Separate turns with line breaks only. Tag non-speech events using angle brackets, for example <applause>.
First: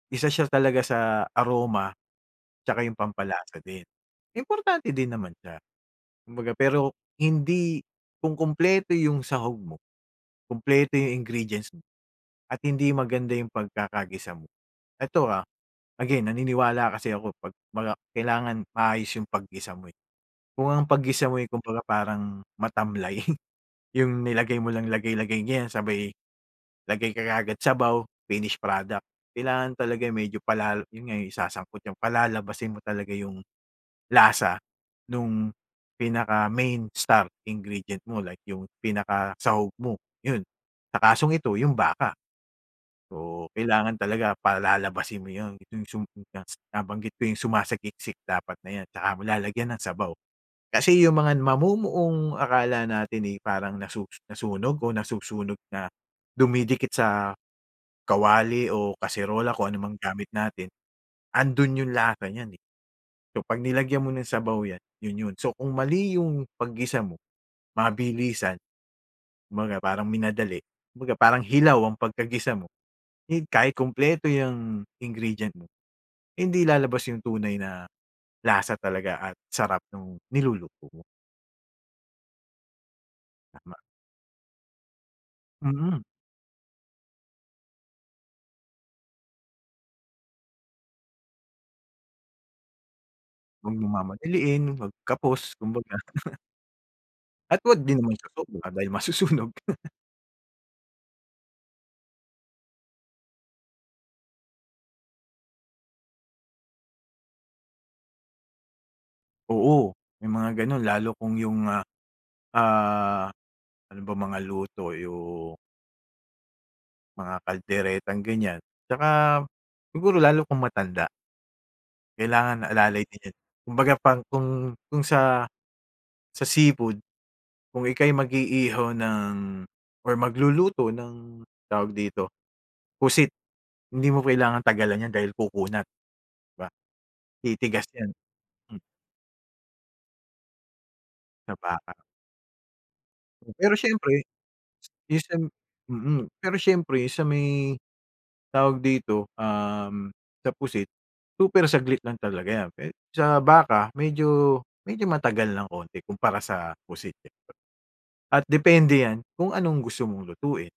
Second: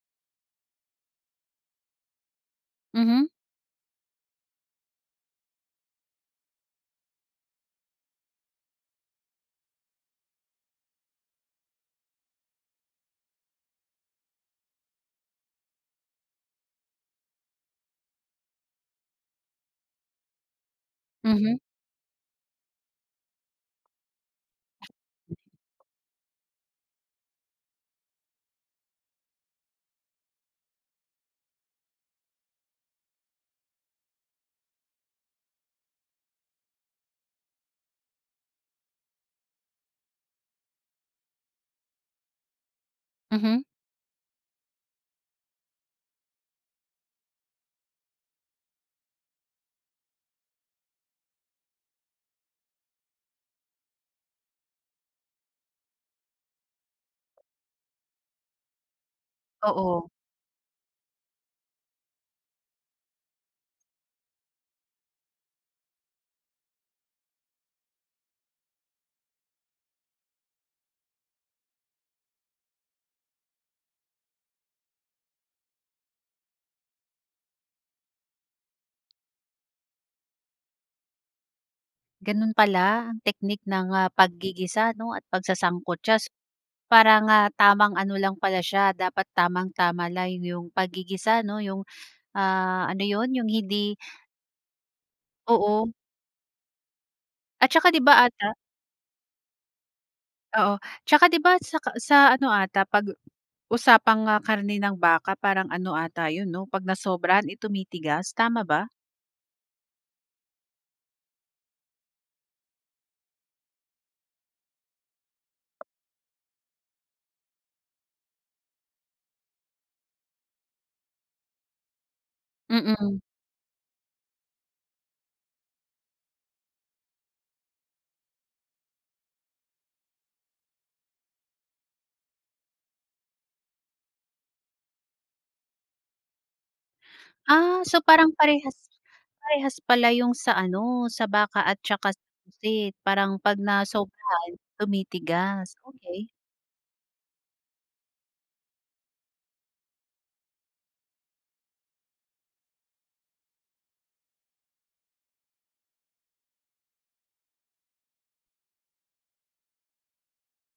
Isa siya talaga sa aroma, 'tsaka 'yong
Mhm.
pampalasa din. Importante din naman siya, kumbaga. Pero hindi kung kumpleto 'yong sahog mo, kumpleto 'yong ingredients mo, at hindi maganda 'yong pagkakagisa mo ito, ah, again naniniwala kasi ako 'pag 'baga kailangan maayos 'yong paggisa mo, eh. Kung ang paggisa mo, eh,
Mhm.
kumbaga parang matamlay, <chuckles> 'yong nilagay mo lang lagay-lagay niyan sabay lagay ka kaagad sabaw, finish product. Kailangan talaga 'yong medyo palal 'yon nga, 'yong isasangkot 'yong palalabasin mo talaga 'yong lasa no'ng pinaka main star ingredient mo like 'yong pinaka sahog mo, 'yon. Sa kasong ito 'yong baka. Oo,
Mhm.
kailangan talaga palalabasin mo 'yon, 'yong sum <unintelligible> nabanggit ko 'yong sumasagiksik dapat na 'yan, saka mo lalagyan ng sabaw. Kasi 'yong mga n mamumuong akala natin, eh, parang nasu nasunog o nasusunog na dumidikit sa kawali o kaserola, kung ano mang
Oo.
gamit natin, ando'n 'yong lasa niyan, eh. So 'pag nilagyan mo ng sabaw 'yan, 'yon 'yon. So kung mali 'yong paggisa mo, mabilisan, kumbaga parang minadali. Kumbaga parang hilaw ang pagkagisa mo, hin kahit kumpleto 'yang ingredient mo, hindi lalabas 'yong tunay na lasa talaga at sarap no'ng niluluto mo.
Gano'n pala ang teknik
Tama.
ng, ah, paggigisa, 'no, at
Mm.
pagsasangkutsa s para nga tamang ano lang pala siya, dapat tamang-tama lang 'yong pagigisa, 'no, 'yong, ah, ano 'yon, 'yong
'Wag mong
hindi
mamadiliin 'pag kapos
Oo.
kumbaga. <chuckles> At
At
'wag
saka,
din
'di
naman
ba, ata
susobra dahil masusunog.
Oo, 'tsaka 'di ba sa ka sa ano ata 'pag usapang, ah, karne ng baka parang ano ata 'yon, 'no, 'pag nasobrahan, eh, tumitigas, tama ba?
Oo, may mga gano'n lalo kung 'yong, ah, ah, ano bang mga luto 'yong mga kalderetang ganiyan. 'Tsaka siguro lalo kung matanda. Kailangan alalay din
Mm.
'yon, kumbaga pang kung kung sa sa seafood, kung ika'y mag-iihaw ng or magluluto ng tawag dito, pusit hindi mo kailangang tagalan 'yan dahil kukunat ba,
Ah,
titigas
so
'yan.
parang parehas
Hmm.
parehas pala 'yong sa, ano, sa
Na
baka at
baka.
saka sa pusit. Parang 'pag
Pero siyempre
nasobrahan,
minsan
tumitigas.
mm,
Okey.
pero siyempre sa may, tawag dito, um, sa pusit, super saglit lang talaga 'yan pe sa baka medyo medyo matagal ng konti kumpara sa pusit, eh. At depende 'yan kung anong gusto mong lutuin.